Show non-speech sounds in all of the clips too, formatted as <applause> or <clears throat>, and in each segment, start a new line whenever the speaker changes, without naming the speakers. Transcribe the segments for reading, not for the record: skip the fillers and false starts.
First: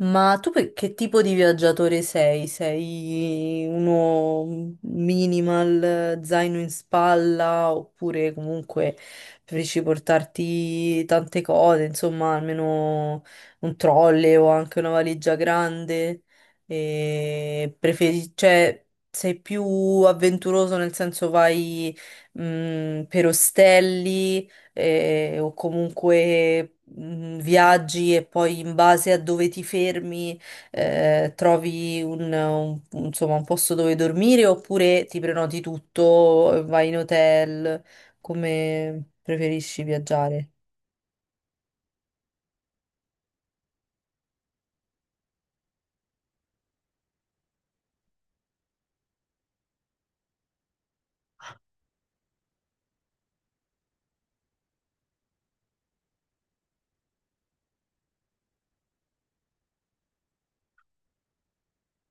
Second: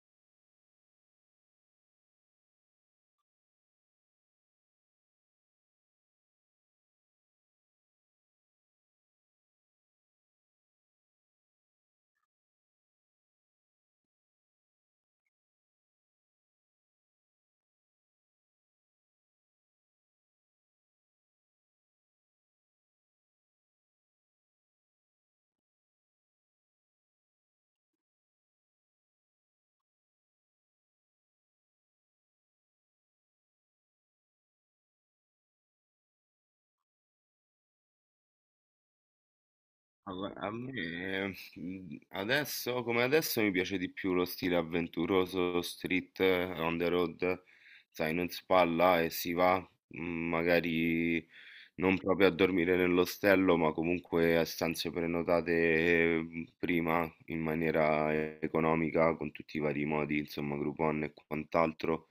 Ma tu che tipo di viaggiatore sei? Sei uno minimal, zaino in spalla, oppure comunque preferisci portarti tante cose, insomma, almeno un trolley o anche una valigia grande? E cioè, sei più avventuroso nel senso vai, per ostelli? O comunque viaggi e poi in base a dove ti fermi, trovi insomma, un posto dove dormire, oppure ti prenoti tutto, vai in hotel. Come preferisci
Ah, gua-
viaggiare?
a me adesso, come adesso, mi piace di più lo stile avventuroso, street, on the road, sai, non si spalla e si va, mm, magari non proprio a dormire nell'ostello, ma comunque a stanze prenotate prima in maniera economica, con tutti i vari modi, insomma, Groupon e quant'altro.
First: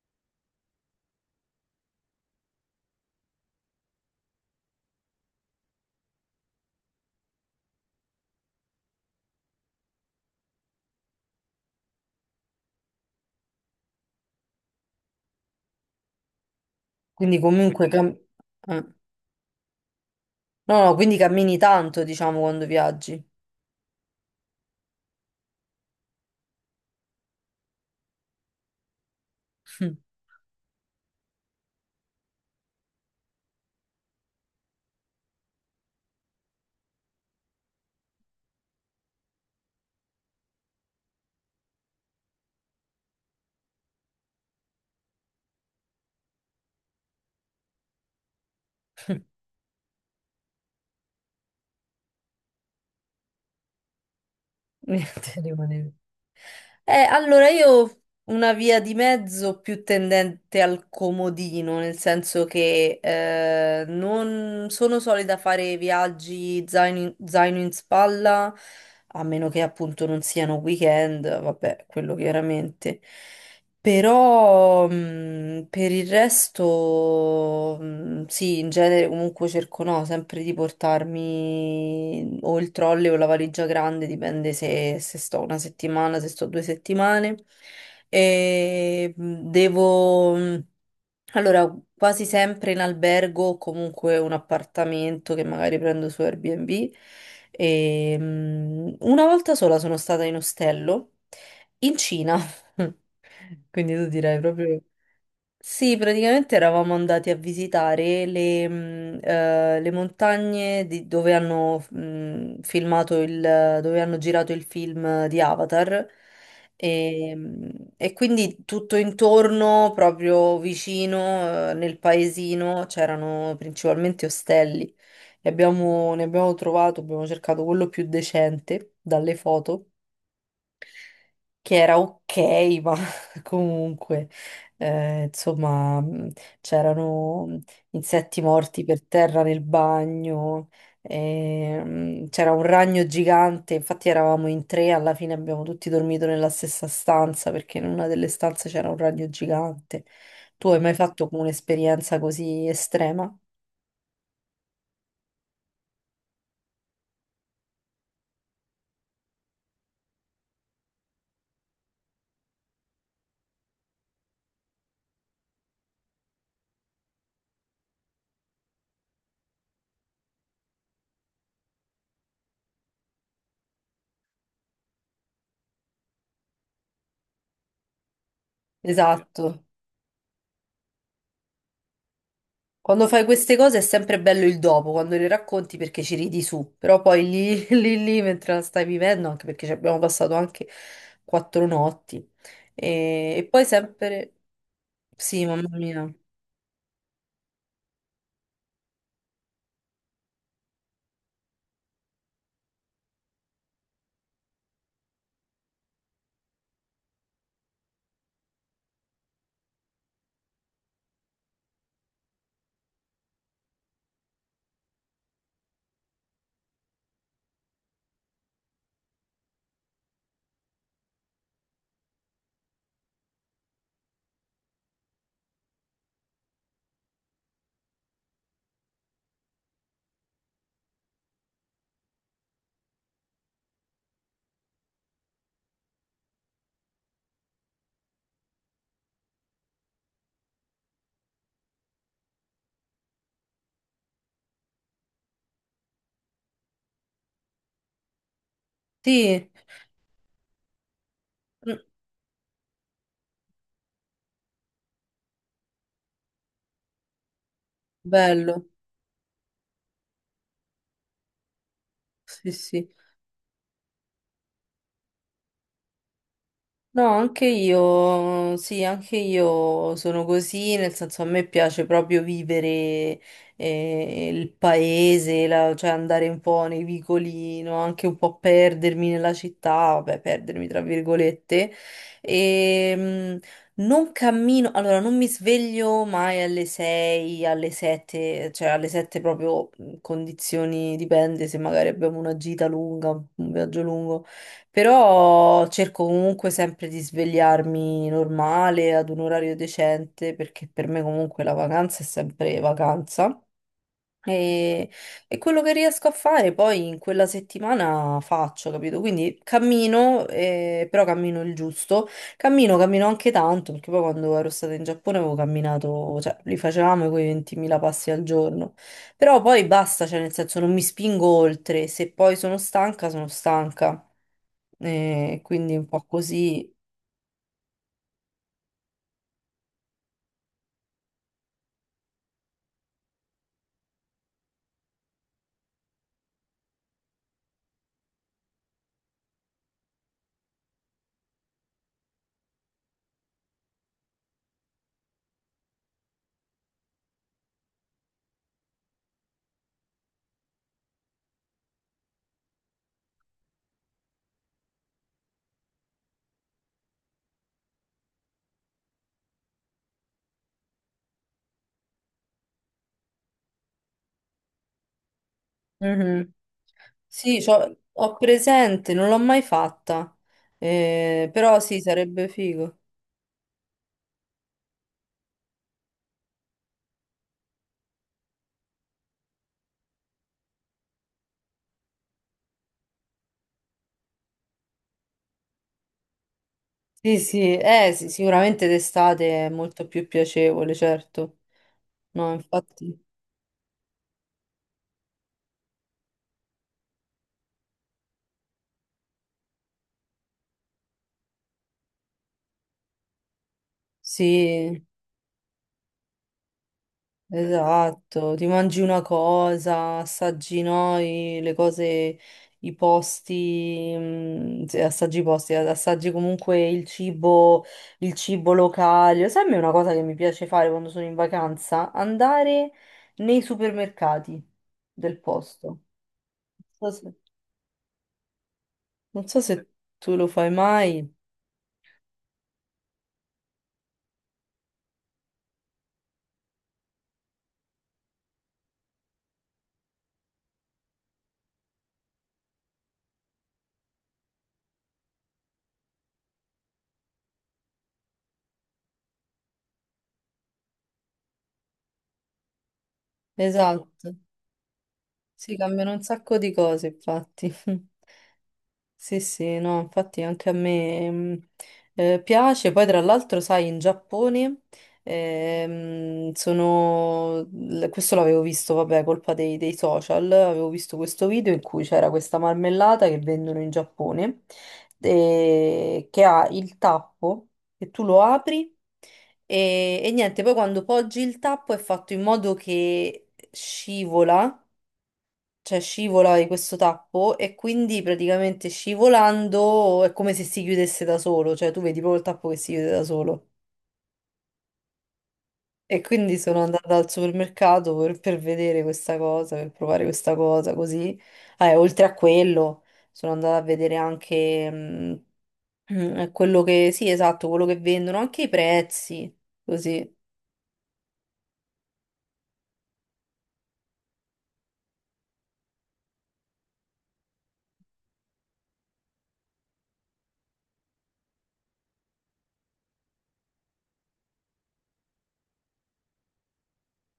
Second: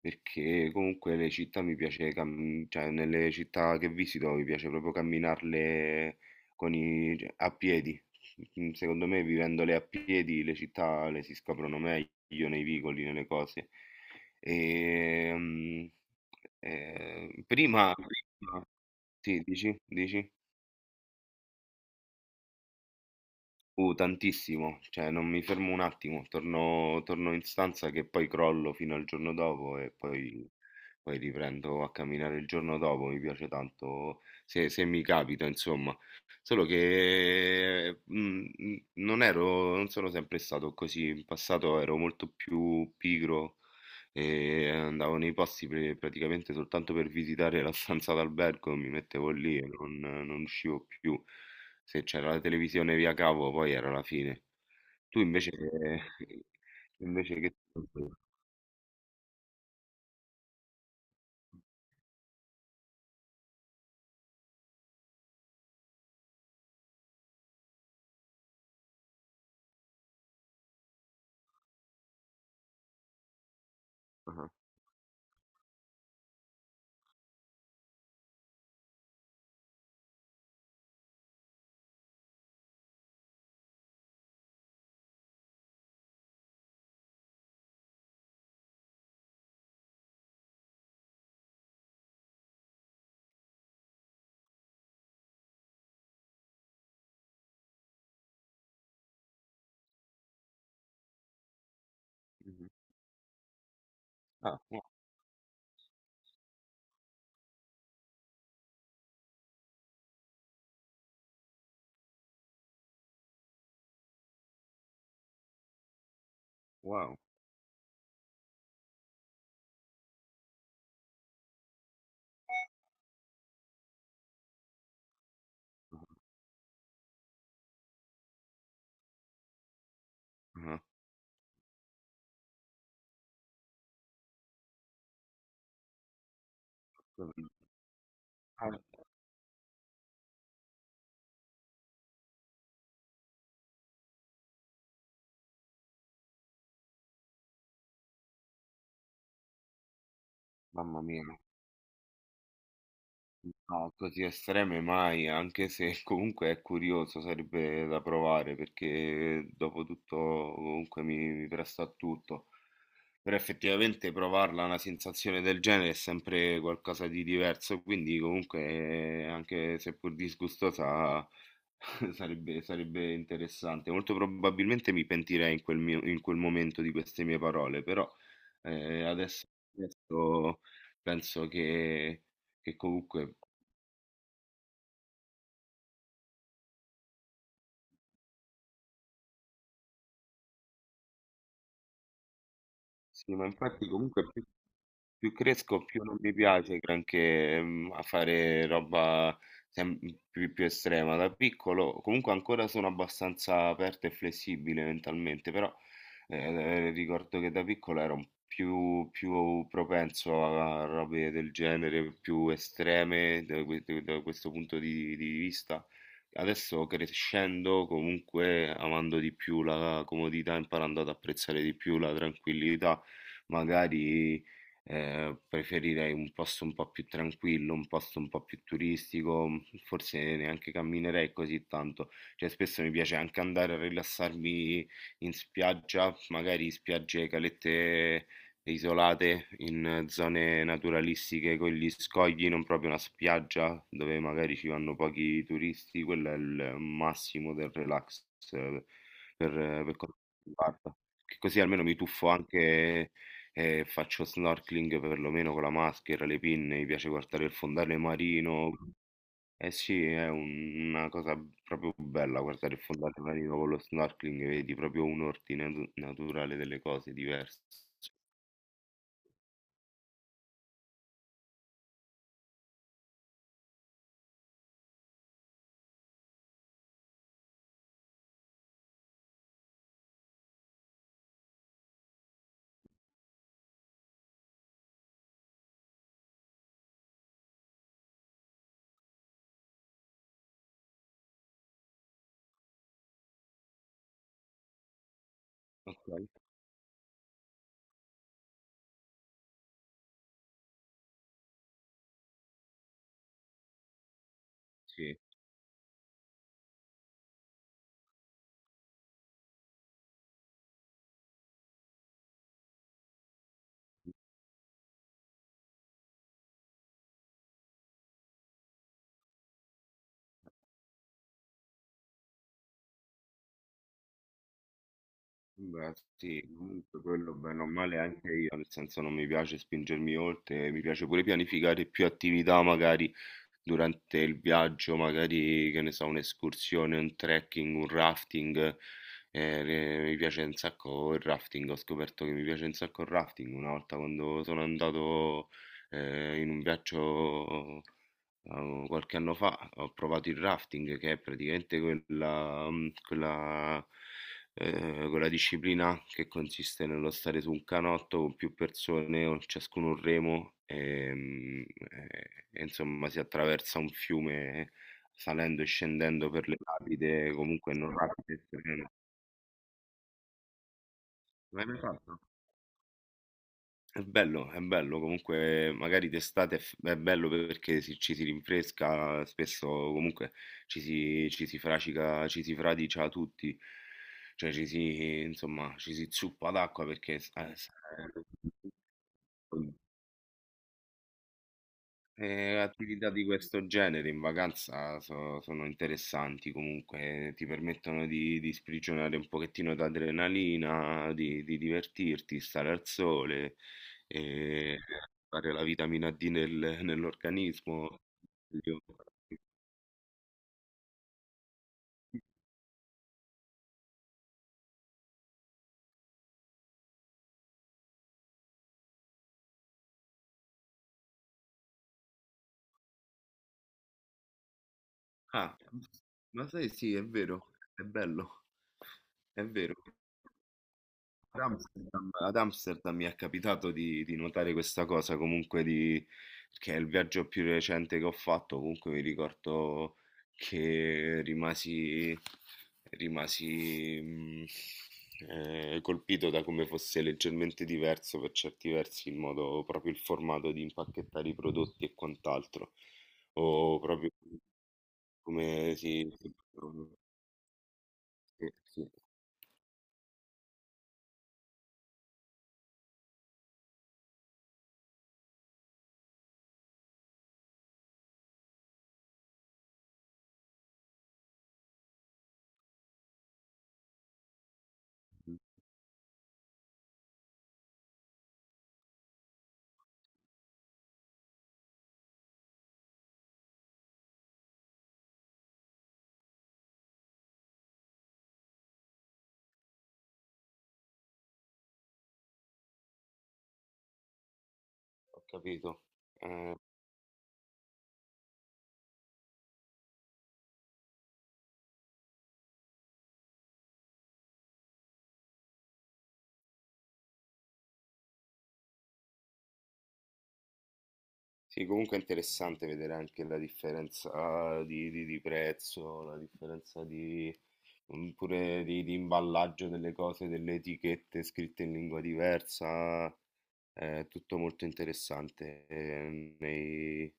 Perché comunque le città mi piace, cioè nelle città che visito mi piace proprio camminarle cioè, a piedi. Mm, secondo me, vivendole a piedi, le città le si scoprono meglio nei vicoli, nelle cose. E, mm,
Quindi
eh,
comunque
prima,
Quindi,
prima-
cam- eh.
sì, dici?
No, no, quindi cammini tanto, diciamo, quando viaggi.
Tantissimo, cioè non mi fermo un attimo, torno in stanza che poi crollo fino al giorno dopo
<laughs>
poi riprendo a camminare il giorno dopo, mi piace tanto se mi capita, insomma. Solo che non sono sempre stato così, in passato ero molto più pigro e andavo nei posti praticamente soltanto per visitare la stanza d'albergo, mi mettevo lì e non uscivo più. Se c'era la televisione via cavo poi era la fine. Tu
Niente,
invece che
rimanevi.
<laughs> invece
Allora,
che
io una via di mezzo più tendente al comodino, nel senso che non sono solita fare viaggi zaino in spalla, a meno che appunto non siano weekend, vabbè, quello chiaramente.
ah-ah,
Però per il resto, sì, in genere comunque cerco, no, sempre di portarmi o il trolley o la valigia grande, dipende se sto una settimana, se sto due settimane. E devo. Mhmm, allora, quasi sempre in albergo o comunque un appartamento che magari prendo su Airbnb. E una volta sola sono stata in ostello in Cina. <laughs>
mh-mh.
Quindi tu direi
Ah,
proprio.
wo
Sì, praticamente eravamo andati a visitare le montagne dove hanno girato il film di Avatar.
wow.
E quindi tutto intorno, proprio vicino, nel paesino, c'erano principalmente ostelli, e ne abbiamo trovato, abbiamo cercato quello più decente dalle foto,
Ah-ah,
che era ok, ma <laughs> comunque, insomma, c'erano insetti
ah,
morti per terra nel bagno. E c'era un ragno gigante. Infatti eravamo in tre, alla fine abbiamo tutti dormito nella stessa stanza perché in una delle stanze c'era un ragno gigante. Tu hai mai
mamma mia,
fatto come un'esperienza così estrema?
no, così estreme mai, anche se <laughs> comunque è curioso, sarebbe da provare perché dopo tutto comunque mi presto a tutto. Però effettivamente provarla una sensazione del genere è sempre qualcosa di diverso, quindi comunque anche seppur disgustosa <laughs> sarebbe interessante. Molto probabilmente mi pentirei in quel momento di queste mie parole, però eh, adesso,
Esatto.
adesso penso che
Quando fai
comunque...
queste cose è sempre bello il dopo, quando le racconti, perché ci ridi su, però poi lì, <laughs> lì mentre la stai vivendo, anche perché ci abbiamo passato anche quattro notti. E,
Sì, ma
e poi
infatti comunque
sempre.
più
Sì, mamma
cresco, più
mia.
non mi piace granché, mhmm, a fare roba sem più estrema. Da piccolo comunque ancora sono abbastanza aperto e flessibile mentalmente, però, ricordo che da piccolo ero un più propenso a robe del genere, più estreme da questo punto di vista. Adesso crescendo, comunque amando di più la comodità, imparando ad apprezzare di più la tranquillità, magari preferirei un posto un po' più tranquillo, un posto un po' più turistico, mm, forse neanche camminerei così tanto. Cioè, spesso mi piace anche andare a rilassarmi in spiaggia, magari spiagge, calette isolate in zone naturalistiche con gli scogli, non proprio una spiaggia dove magari ci vanno pochi turisti, quello è il massimo del relax eh,
Sì,
per, per quanto mi riguarda. Che Così
mm,
almeno mi tuffo anche e faccio snorkeling perlomeno con la maschera, le pinne, mi piace guardare il fondale
bello.
marino. Eh sì, una cosa proprio bella
Sì,
guardare il
sì.
fondale marino con lo snorkeling, vedi proprio un ordine naturale delle
No,
cose
anche
diverse.
io, sì, anche io sono così, nel senso a me piace proprio vivere, il paese, cioè andare un po' nei vicoli, no? Anche un po' perdermi nella città, vabbè, perdermi tra virgolette. E non cammino, allora non mi sveglio mai alle 6, alle 7, cioè alle 7 proprio, condizioni, dipende se magari abbiamo una gita lunga, un viaggio lungo. Però cerco
Ok,
comunque sempre di svegliarmi normale, ad un orario decente, perché per me comunque la vacanza è sempre vacanza. E,
sì.
e quello che riesco a fare poi in quella settimana faccio, capito? Quindi cammino, però cammino il giusto. Cammino, cammino anche tanto, perché poi quando ero stata in Giappone avevo camminato, cioè li facevamo quei 20.000 passi al giorno. Però poi basta, cioè nel senso non mi spingo oltre, se poi sono stanca, sono stanca. E quindi un
Beh,
po'
sì,
così.
comunque quello bene o male anche io, nel senso non mi piace spingermi oltre, mi piace pure pianificare più attività magari durante il viaggio, magari che ne so, un'escursione, un trekking, un rafting. Eh, mi piace un sacco il rafting, ho scoperto che mi piace un sacco il rafting una volta quando sono andato in un viaggio. Qualche anno fa ho provato il rafting, che è praticamente quella, quella disciplina che consiste nello stare su un canotto con più persone, con ciascuno un remo, e, mm, e insomma si attraversa un fiume salendo e scendendo
Mhm.
per le rapide,
Sì,
comunque non
ho
rapide, serene.
presente, non l'ho mai fatta. Però
L'hai mai
sì,
fatto?
sarebbe figo.
È bello, comunque magari d'estate è bello perché ci si rinfresca, spesso comunque ci si fradicia tutti, cioè ci si, insomma, ci si zuppa d'acqua perché...
Sì, sì, sì, sicuramente d'estate è
eh,
molto più piacevole, certo. No, infatti,
attività di questo genere in vacanza sono interessanti comunque, ti permettono di sprigionare un pochettino d'adrenalina, di divertirti, stare al sole, e
sì.
fare la vitamina D nell'organismo.
Esatto, ti mangi
Io-
una cosa, assaggi noi le cose, i posti, se assaggi i posti, assaggi comunque il cibo locale. Sai, a me è una cosa che mi piace fare quando sono in vacanza? Andare nei supermercati del
Ah,
posto.
ma sai,
Non so
sì, è
se,
vero, è bello,
non so
è
se
vero.
tu lo fai mai.
Ad Amsterdam mi è capitato di notare questa cosa, comunque di, che è il viaggio più recente che ho fatto, comunque mi ricordo che rimasi, rimasi mm, colpito da come fosse leggermente diverso per certi versi il modo, proprio il formato di impacchettare i prodotti e quant'altro, o proprio
Esatto, si
come
cambiano un
si...
sacco di cose, infatti. <laughs>
Sì, sì,
Sì, sì, no, infatti anche a me, piace. Poi, tra l'altro, sai, in Giappone questo l'avevo visto, vabbè, colpa dei social. Avevo visto questo video in cui c'era questa marmellata che vendono in Giappone, che ha il tappo, che tu lo apri. E niente, poi quando poggi il tappo è fatto in modo che scivola, cioè scivola di questo tappo, e quindi praticamente scivolando è come se si chiudesse da solo, cioè tu vedi proprio il tappo che si chiude da solo.
ho capito.
E quindi
Eh,
sono andata al supermercato per vedere questa cosa, per provare questa cosa, così. Ah, e oltre a quello, sono andata a vedere anche <clears throat> quello che, sì, esatto, quello che vendono, anche i prezzi, così.
Sì, comunque è interessante vedere anche la differenza ah, di prezzo, la differenza di, mm, pure di imballaggio delle cose, delle etichette scritte in lingua diversa, è tutto molto interessante nei,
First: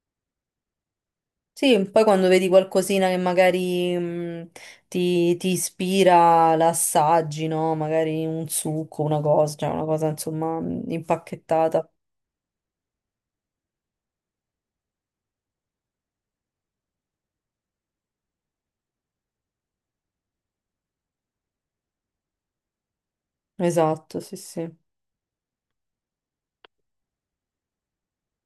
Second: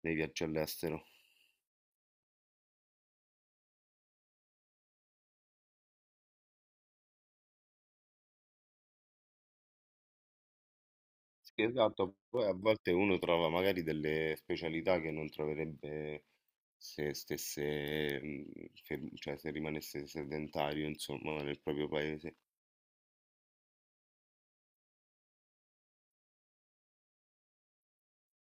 nei viaggi all'estero.
Sì, poi quando vedi qualcosina che magari ti ispira, l'assaggi, no? Magari un succo, una cosa, cioè una cosa insomma,
Sì,
impacchettata.
esatto, poi a volte uno trova magari delle specialità che non troverebbe se stesse, mm, cioè se rimanesse sedentario, insomma, nel proprio paese.
Esatto, sì, sì.